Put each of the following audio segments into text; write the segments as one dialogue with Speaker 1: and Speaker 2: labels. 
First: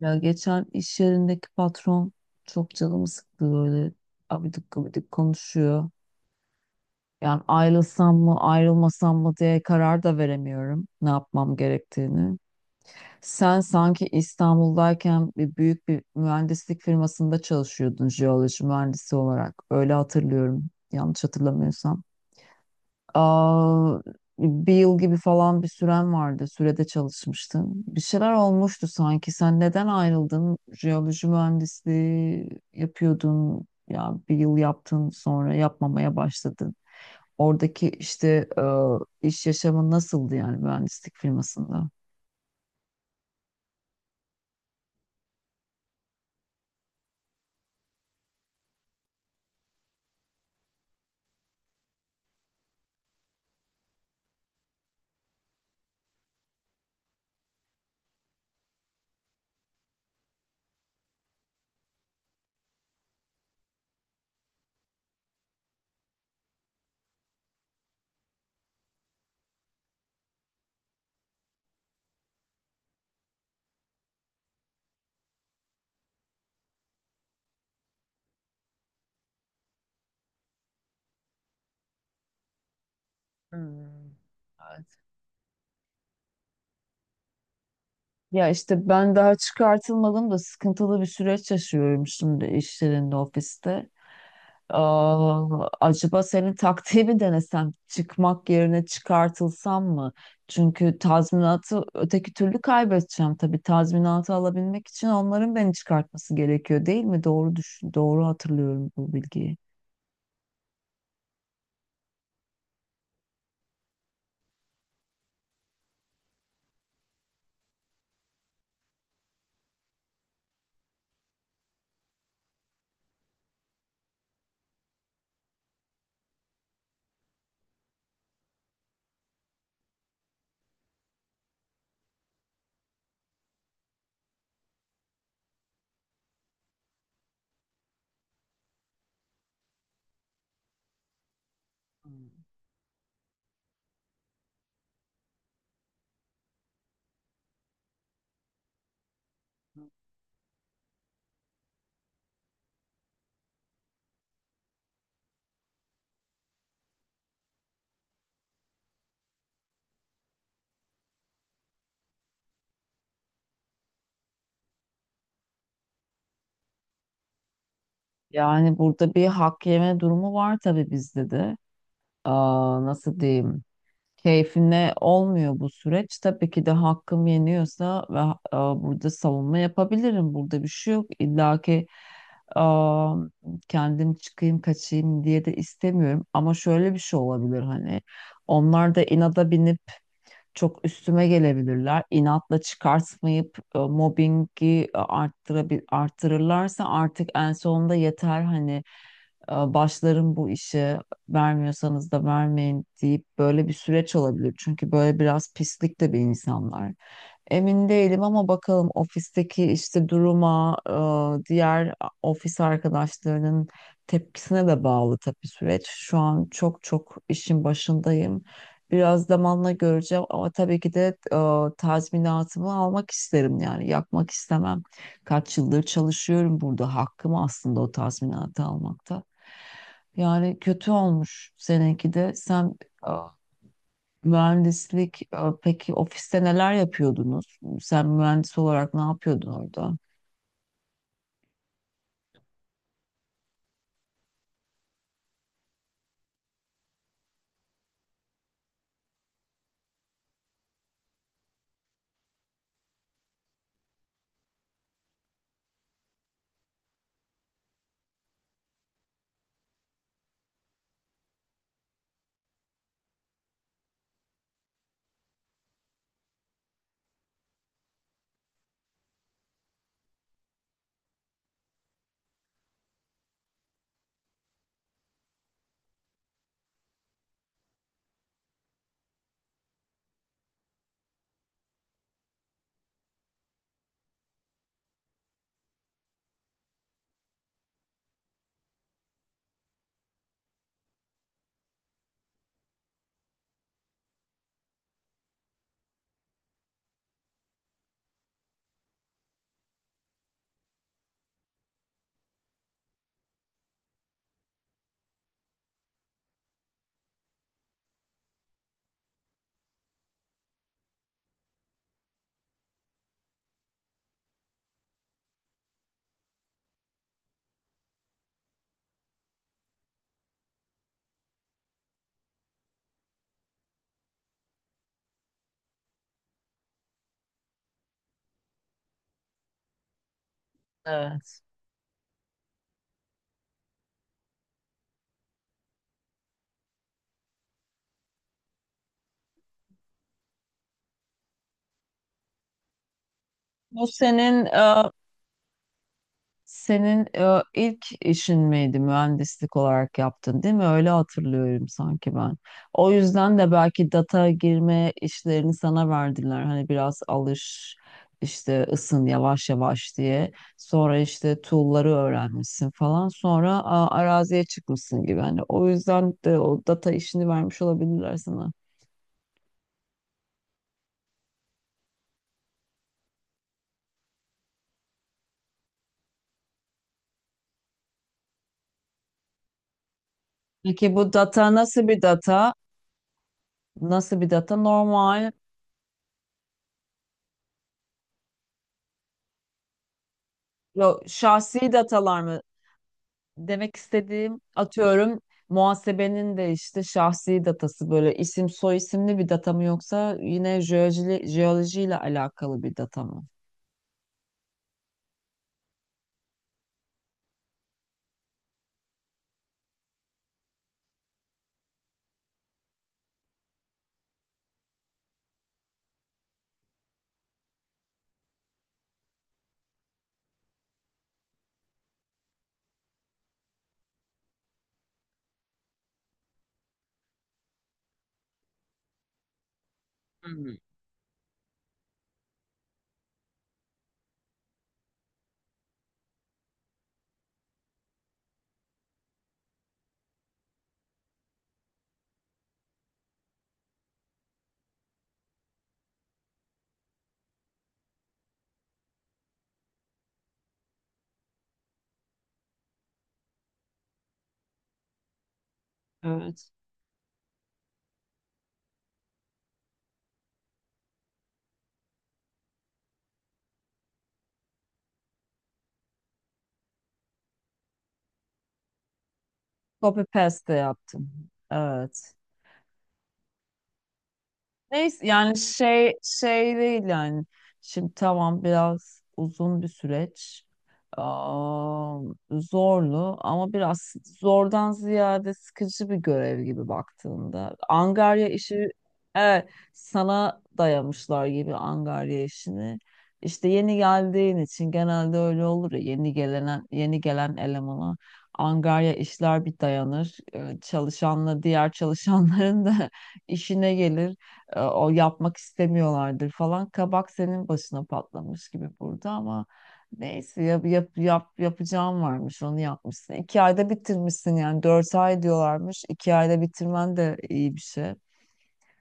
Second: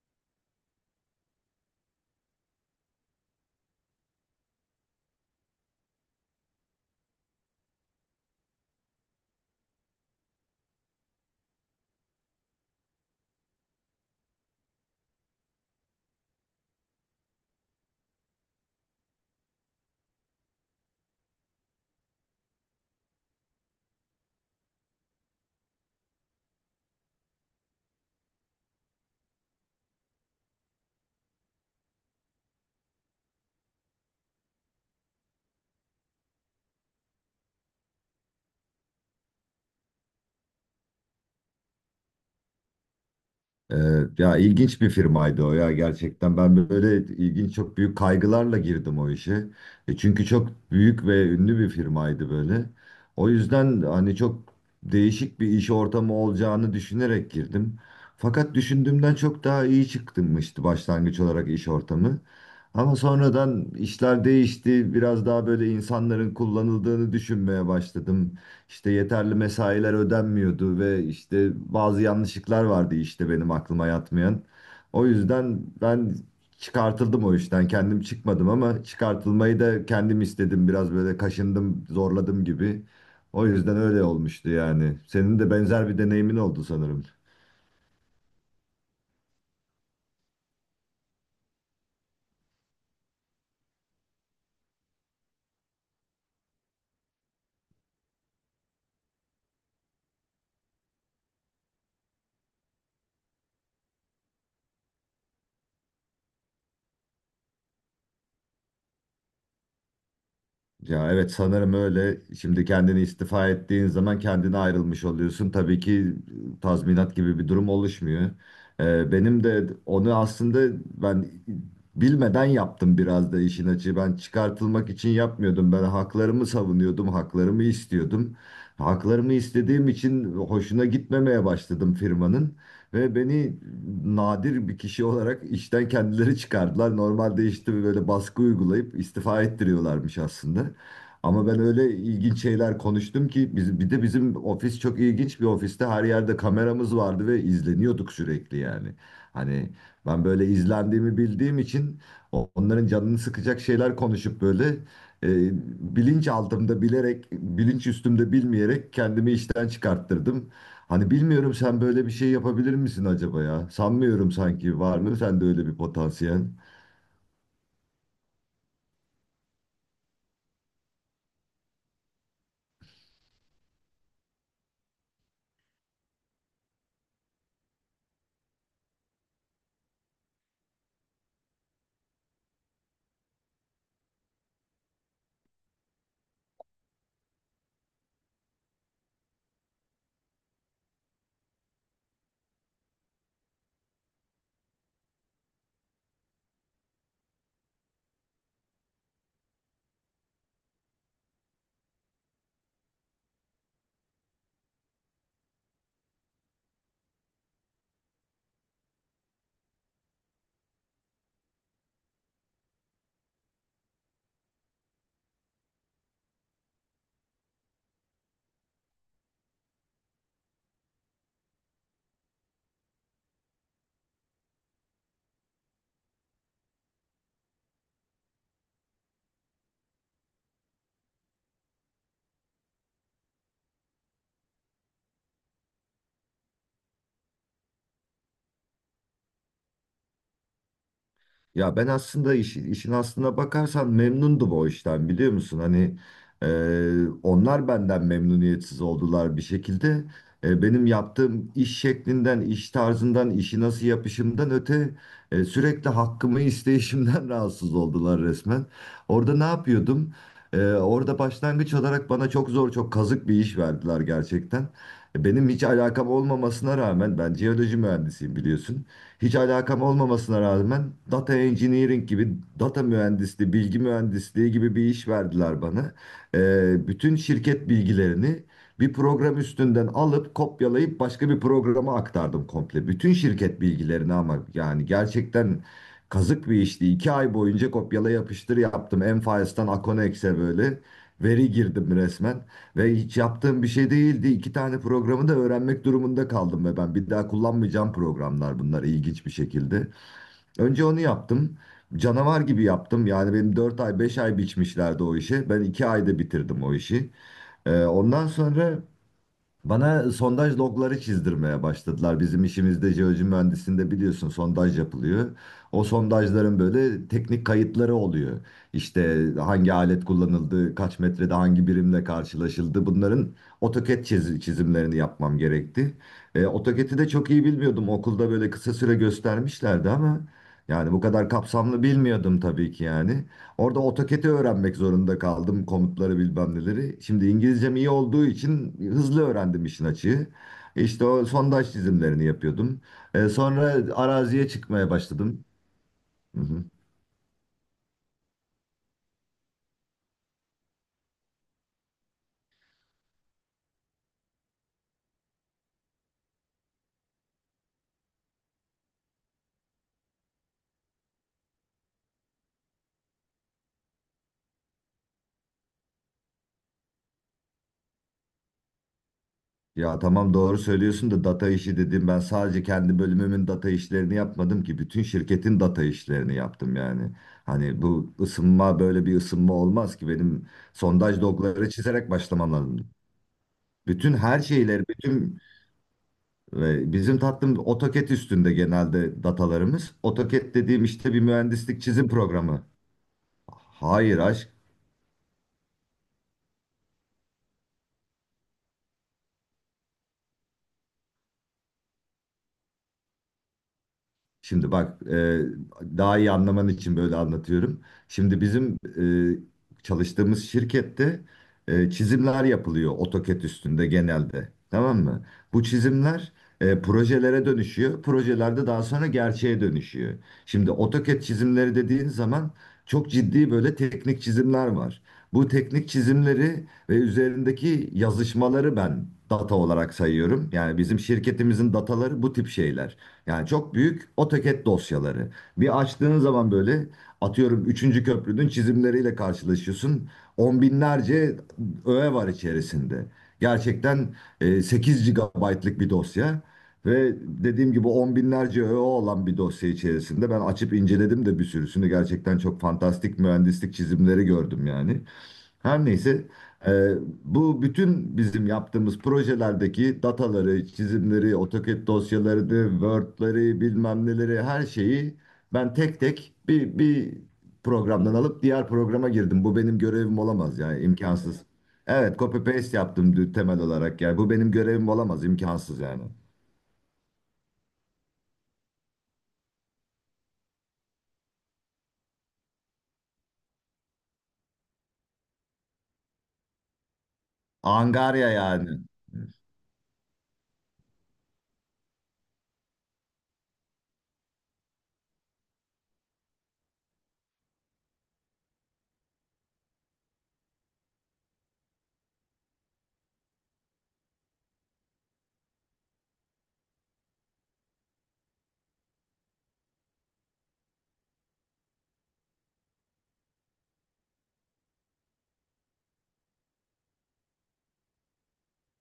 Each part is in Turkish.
Speaker 1: Ya geçen iş yerindeki patron çok canımı sıktı böyle, abidik gubidik konuşuyor. Yani ayrılsam mı ayrılmasam mı diye karar da veremiyorum ne yapmam gerektiğini. Sen sanki İstanbul'dayken büyük bir mühendislik firmasında çalışıyordun jeoloji mühendisi olarak. Öyle hatırlıyorum yanlış hatırlamıyorsam. Aa, Bir yıl gibi falan bir süren vardı. Sürede çalışmıştım. Bir şeyler olmuştu sanki. Sen neden ayrıldın? Jeoloji mühendisliği yapıyordun. Ya bir yıl yaptın sonra yapmamaya başladın. Oradaki işte, iş yaşamın nasıldı yani mühendislik firmasında?
Speaker 2: Ee, ya ilginç bir firmaydı o ya gerçekten. Ben böyle ilginç çok büyük kaygılarla girdim o işe. Çünkü çok büyük ve ünlü bir firmaydı böyle. O yüzden hani çok değişik bir iş ortamı olacağını düşünerek girdim. Fakat düşündüğümden çok daha iyi çıkmıştı başlangıç olarak iş ortamı. Ama sonradan işler değişti. Biraz daha böyle insanların kullanıldığını düşünmeye başladım, işte yeterli mesailer ödenmiyordu ve işte bazı yanlışlıklar vardı, işte benim aklıma yatmayan. O yüzden ben çıkartıldım o işten. Kendim çıkmadım ama çıkartılmayı da kendim istedim. Biraz böyle kaşındım, zorladım gibi. O yüzden öyle
Speaker 1: Hmm.
Speaker 2: olmuştu
Speaker 1: Evet.
Speaker 2: yani. Senin de benzer bir deneyimin oldu sanırım.
Speaker 1: Ya işte ben daha çıkartılmadım da sıkıntılı bir süreç yaşıyorum şimdi iş yerinde, ofiste. Acaba senin taktiği mi denesem? Çıkmak yerine çıkartılsam mı? Çünkü tazminatı öteki türlü kaybedeceğim tabii. Tazminatı alabilmek için onların beni çıkartması gerekiyor değil mi? Doğru düşün, doğru hatırlıyorum bu bilgiyi.
Speaker 2: Ya evet sanırım öyle. Şimdi kendini istifa ettiğin zaman kendine ayrılmış oluyorsun. Tabii ki tazminat gibi bir durum oluşmuyor. Benim de onu aslında ben bilmeden yaptım biraz da işin açığı. Ben çıkartılmak için yapmıyordum. Ben haklarımı savunuyordum, haklarımı istiyordum. Haklarımı istediğim için hoşuna gitmemeye başladım firmanın. Ve beni nadir bir kişi olarak işten kendileri çıkardılar. Normalde işte böyle baskı uygulayıp istifa ettiriyorlarmış aslında. Ama ben öyle ilginç şeyler konuştum ki biz, bir de bizim ofis çok ilginç bir ofiste her yerde kameramız vardı ve izleniyorduk sürekli yani. Hani ben böyle izlendiğimi bildiğim için onların canını sıkacak şeyler konuşup böyle e, bilinç altımda bilerek, bilinç üstümde bilmeyerek kendimi işten çıkarttırdım. Hani bilmiyorum sen böyle bir şey yapabilir misin acaba ya? Sanmıyorum, sanki var mı sende öyle bir potansiyel?
Speaker 1: Yani burada bir hak yeme durumu var tabii bizde de. Aa, nasıl diyeyim? Keyfine olmuyor bu süreç. Tabii ki de hakkım yeniyorsa ve burada savunma yapabilirim. Burada bir şey yok. İlla ki, e, kendim çıkayım kaçayım diye de istemiyorum. Ama şöyle bir şey olabilir hani. Onlar da inada binip çok üstüme gelebilirler. İnatla çıkartmayıp mobbingi e, arttırabil arttırırlarsa artık en sonunda yeter hani, başlarım bu işe, vermiyorsanız da vermeyin deyip böyle bir süreç olabilir. Çünkü böyle biraz pislik de bir insanlar. Emin değilim ama bakalım ofisteki işte duruma, diğer ofis arkadaşlarının tepkisine de bağlı tabii süreç. Şu an çok çok işin başındayım. Biraz zamanla göreceğim ama tabii ki de tazminatımı almak isterim yani yakmak istemem. Kaç yıldır çalışıyorum burada, hakkım aslında o tazminatı almakta. Yani kötü olmuş seninki de. Sen mühendislik, peki ofiste neler yapıyordunuz? Sen mühendis olarak ne yapıyordun orada?
Speaker 2: Ya ben aslında işin aslına bakarsan memnundum o işten biliyor musun? Hani, e, onlar benden memnuniyetsiz oldular bir şekilde. Benim yaptığım iş şeklinden, iş tarzından, işi nasıl yapışımdan öte, sürekli hakkımı isteyişimden rahatsız oldular resmen. Orada ne yapıyordum? Orada başlangıç olarak bana çok zor, çok kazık bir iş verdiler gerçekten. Benim hiç alakam olmamasına rağmen, ben jeoloji mühendisiyim biliyorsun, hiç alakam olmamasına rağmen data engineering gibi, data mühendisliği, bilgi mühendisliği gibi bir iş verdiler bana. Bütün şirket bilgilerini bir program üstünden alıp kopyalayıp başka bir programa aktardım komple. Bütün şirket bilgilerini ama yani gerçekten kazık bir işti. İki ay boyunca kopyala yapıştır yaptım. M-Files'tan Aconex'e böyle veri girdim resmen. Ve hiç yaptığım bir şey değildi. İki tane programı da öğrenmek durumunda kaldım ve ben bir daha kullanmayacağım programlar bunlar, ilginç bir şekilde. Önce onu yaptım. Canavar gibi yaptım. Yani benim 4 ay 5 ay biçmişlerdi o işi. Ben 2 ayda bitirdim o işi. Ondan sonra bana sondaj logları çizdirmeye başladılar. Bizim işimizde, jeoloji mühendisliğinde biliyorsun, sondaj yapılıyor. O sondajların böyle teknik kayıtları oluyor. İşte hangi alet kullanıldı, kaç metrede hangi birimle karşılaşıldı. Bunların AutoCAD çizimlerini yapmam gerekti. AutoCAD'i de çok iyi bilmiyordum. Okulda böyle kısa süre göstermişlerdi ama yani bu kadar
Speaker 1: Evet.
Speaker 2: kapsamlı bilmiyordum tabii ki yani. Orada AutoCAD'i öğrenmek zorunda kaldım. Komutları, bilmem neleri. Şimdi İngilizcem iyi olduğu için hızlı öğrendim işin açığı. İşte o sondaj çizimlerini yapıyordum. Sonra
Speaker 1: Bu senin
Speaker 2: araziye çıkmaya başladım. Hı hı.
Speaker 1: senin ilk işin miydi mühendislik olarak yaptın değil mi? Öyle hatırlıyorum sanki ben. O yüzden de belki data girme işlerini sana verdiler. Hani biraz alış, işte ısın yavaş yavaş diye. Sonra işte tool'ları öğrenmişsin falan. Sonra araziye çıkmışsın gibi. Hani o yüzden de o data işini vermiş olabilirler sana.
Speaker 2: Ya tamam, doğru söylüyorsun da data işi dedim. Ben sadece kendi bölümümün data işlerini yapmadım ki. Bütün şirketin data işlerini yaptım yani. Hani bu ısınma böyle bir ısınma olmaz ki. Benim
Speaker 1: Peki bu
Speaker 2: sondaj
Speaker 1: data
Speaker 2: logları
Speaker 1: nasıl bir
Speaker 2: çizerek başlamam
Speaker 1: data?
Speaker 2: lazım. Bütün
Speaker 1: Nasıl bir
Speaker 2: her
Speaker 1: data?
Speaker 2: şeyleri,
Speaker 1: Normal,
Speaker 2: bütün ve bizim tatlım AutoCAD üstünde genelde datalarımız. AutoCAD dediğim
Speaker 1: yok,
Speaker 2: işte bir
Speaker 1: şahsi
Speaker 2: mühendislik çizim
Speaker 1: datalar mı?
Speaker 2: programı.
Speaker 1: Demek
Speaker 2: Hayır
Speaker 1: istediğim
Speaker 2: aşk.
Speaker 1: atıyorum muhasebenin de işte şahsi datası böyle isim soy isimli bir data mı yoksa yine jeoloji, jeolojiyle alakalı bir data mı?
Speaker 2: Şimdi bak, daha iyi anlaman için böyle anlatıyorum. Şimdi bizim çalıştığımız şirkette çizimler yapılıyor AutoCAD üstünde genelde. Tamam mı? Bu çizimler projelere dönüşüyor. Projelerde daha sonra gerçeğe dönüşüyor. Şimdi AutoCAD çizimleri dediğin zaman çok ciddi böyle teknik çizimler var. Bu teknik çizimleri ve üzerindeki yazışmaları ben data olarak sayıyorum. Yani bizim şirketimizin dataları bu tip şeyler. Yani çok büyük AutoCAD dosyaları. Bir açtığın zaman böyle, atıyorum, üçüncü köprünün çizimleriyle karşılaşıyorsun. On binlerce öğe var içerisinde. Gerçekten 8 GB'lık bir dosya. Ve dediğim gibi on binlerce öğe olan bir dosya içerisinde ben açıp inceledim de bir sürüsünü, gerçekten çok fantastik mühendislik çizimleri gördüm yani. Her neyse,
Speaker 1: Evet.
Speaker 2: e, bu bütün bizim yaptığımız projelerdeki dataları, çizimleri, AutoCAD dosyalarını, Word'leri, bilmem neleri, her şeyi ben tek tek bir programdan alıp diğer programa girdim. Bu benim
Speaker 1: Copy
Speaker 2: görevim
Speaker 1: paste de
Speaker 2: olamaz yani,
Speaker 1: yaptım.
Speaker 2: imkansız.
Speaker 1: Evet.
Speaker 2: Evet, copy paste yaptım temel olarak yani. Bu benim görevim
Speaker 1: Neyse
Speaker 2: olamaz,
Speaker 1: yani
Speaker 2: imkansız
Speaker 1: şey
Speaker 2: yani.
Speaker 1: şey değil yani. Şimdi tamam biraz uzun bir süreç. Aa, Zorlu ama biraz zordan ziyade sıkıcı bir görev gibi baktığında. Angarya
Speaker 2: Angarya
Speaker 1: işi,
Speaker 2: yani.
Speaker 1: evet, sana dayamışlar gibi angarya işini. İşte yeni geldiğin için genelde öyle olur ya, yeni gelen elemana angarya işler bir dayanır. Çalışanla diğer çalışanların da işine gelir, o yapmak istemiyorlardır falan. Kabak senin başına patlamış gibi burada ama neyse yap, yap, yap, yapacağım varmış onu yapmışsın. İki ayda bitirmişsin yani dört ay diyorlarmış. İki ayda bitirmen de iyi bir şey.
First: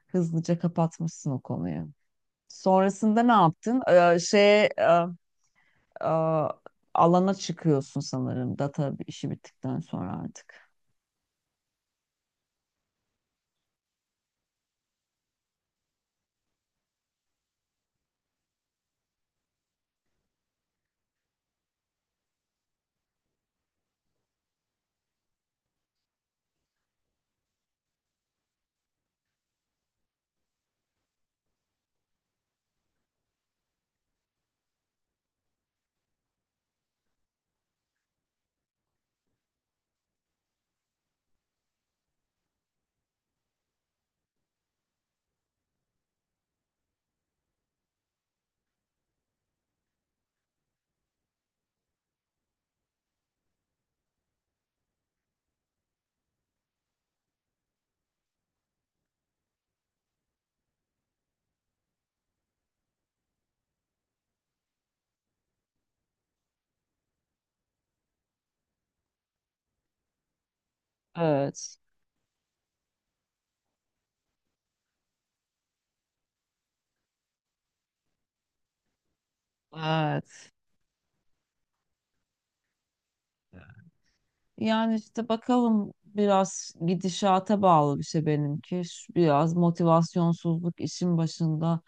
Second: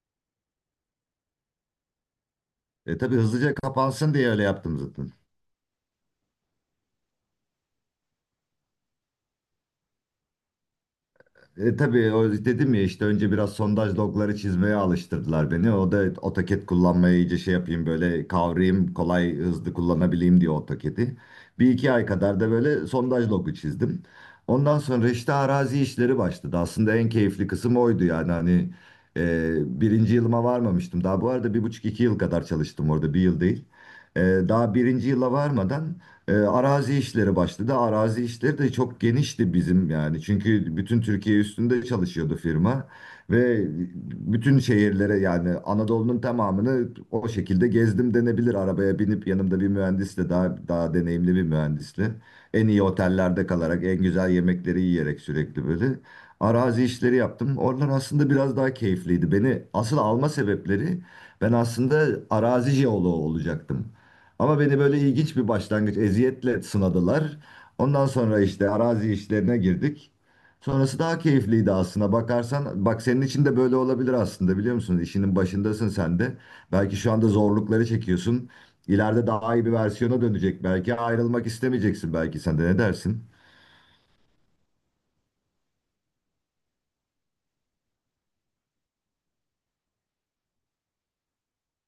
Speaker 1: Hızlıca kapatmışsın o konuyu.
Speaker 2: Tabii
Speaker 1: Sonrasında ne
Speaker 2: hızlıca
Speaker 1: yaptın?
Speaker 2: kapansın diye öyle yaptım zaten.
Speaker 1: E, e, Alana çıkıyorsun sanırım data işi bittikten sonra artık.
Speaker 2: Tabii o dedim ya, işte önce biraz sondaj logları çizmeye alıştırdılar beni. O da AutoCAD kullanmayı iyice şey yapayım, böyle kavrayayım, kolay hızlı kullanabileyim diye AutoCAD'i. Bir iki ay kadar da böyle sondaj logu çizdim. Ondan sonra işte arazi işleri başladı. Aslında en keyifli kısım oydu yani, hani, birinci yılıma varmamıştım. Daha bu arada bir buçuk iki yıl kadar çalıştım orada, bir yıl değil. E, Daha birinci yıla varmadan arazi işleri başladı. Arazi işleri de çok genişti bizim yani. Çünkü bütün Türkiye üstünde çalışıyordu firma ve bütün şehirlere, yani Anadolu'nun tamamını o şekilde gezdim denebilir. Arabaya binip yanımda bir mühendisle, daha deneyimli bir mühendisle, en iyi otellerde kalarak, en güzel yemekleri yiyerek, sürekli böyle arazi işleri yaptım. Oralar aslında biraz daha keyifliydi. Beni asıl alma sebepleri, ben aslında arazi jeoloğu olacaktım. Ama beni böyle ilginç bir başlangıç eziyetle sınadılar. Ondan sonra işte arazi işlerine girdik. Sonrası daha keyifliydi
Speaker 1: Evet.
Speaker 2: aslında. Bakarsan bak, senin için de böyle olabilir aslında biliyor musun? İşinin başındasın sen de. Belki şu anda zorlukları çekiyorsun. İleride daha iyi bir versiyona
Speaker 1: Evet.
Speaker 2: dönecek belki. Ayrılmak istemeyeceksin belki sen de, ne dersin?
Speaker 1: Yani işte bakalım biraz gidişata bağlı bir şey benimki. Şu, biraz motivasyonsuzluk işin başında.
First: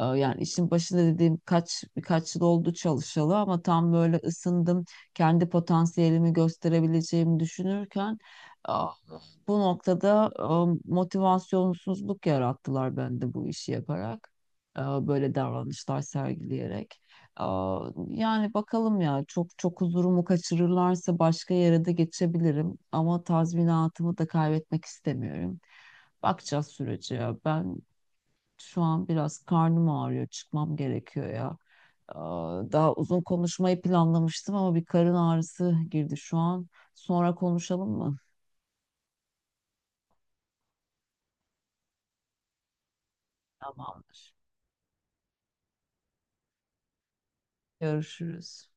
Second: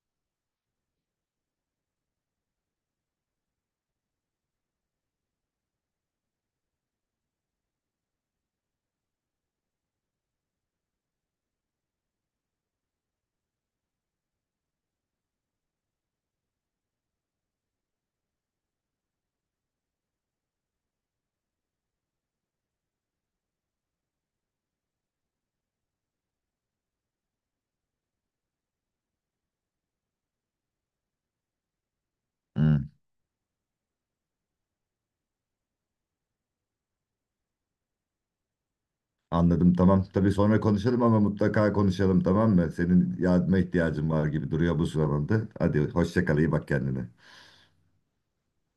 Speaker 1: Yani işin başında dediğim birkaç yıl oldu çalışalı ama tam böyle ısındım, kendi potansiyelimi gösterebileceğimi düşünürken ah, bu noktada motivasyonsuzluk yarattılar bende bu işi yaparak. Böyle davranışlar sergileyerek. Yani bakalım ya, çok çok huzurumu kaçırırlarsa başka yere de geçebilirim ama tazminatımı da kaybetmek istemiyorum. Bakacağız sürece ya. Ben şu an biraz karnım ağrıyor, çıkmam gerekiyor ya.
Speaker 2: Hmm,
Speaker 1: Daha uzun konuşmayı planlamıştım ama bir karın ağrısı girdi şu an. Sonra konuşalım mı?
Speaker 2: anladım, tamam. Tabii sonra konuşalım ama mutlaka konuşalım, tamam mı? Senin yardıma ihtiyacın var
Speaker 1: Tamamdır.
Speaker 2: gibi duruyor bu sıralarda. Hadi hoşça kal, iyi bak kendine.
Speaker 1: Görüşürüz.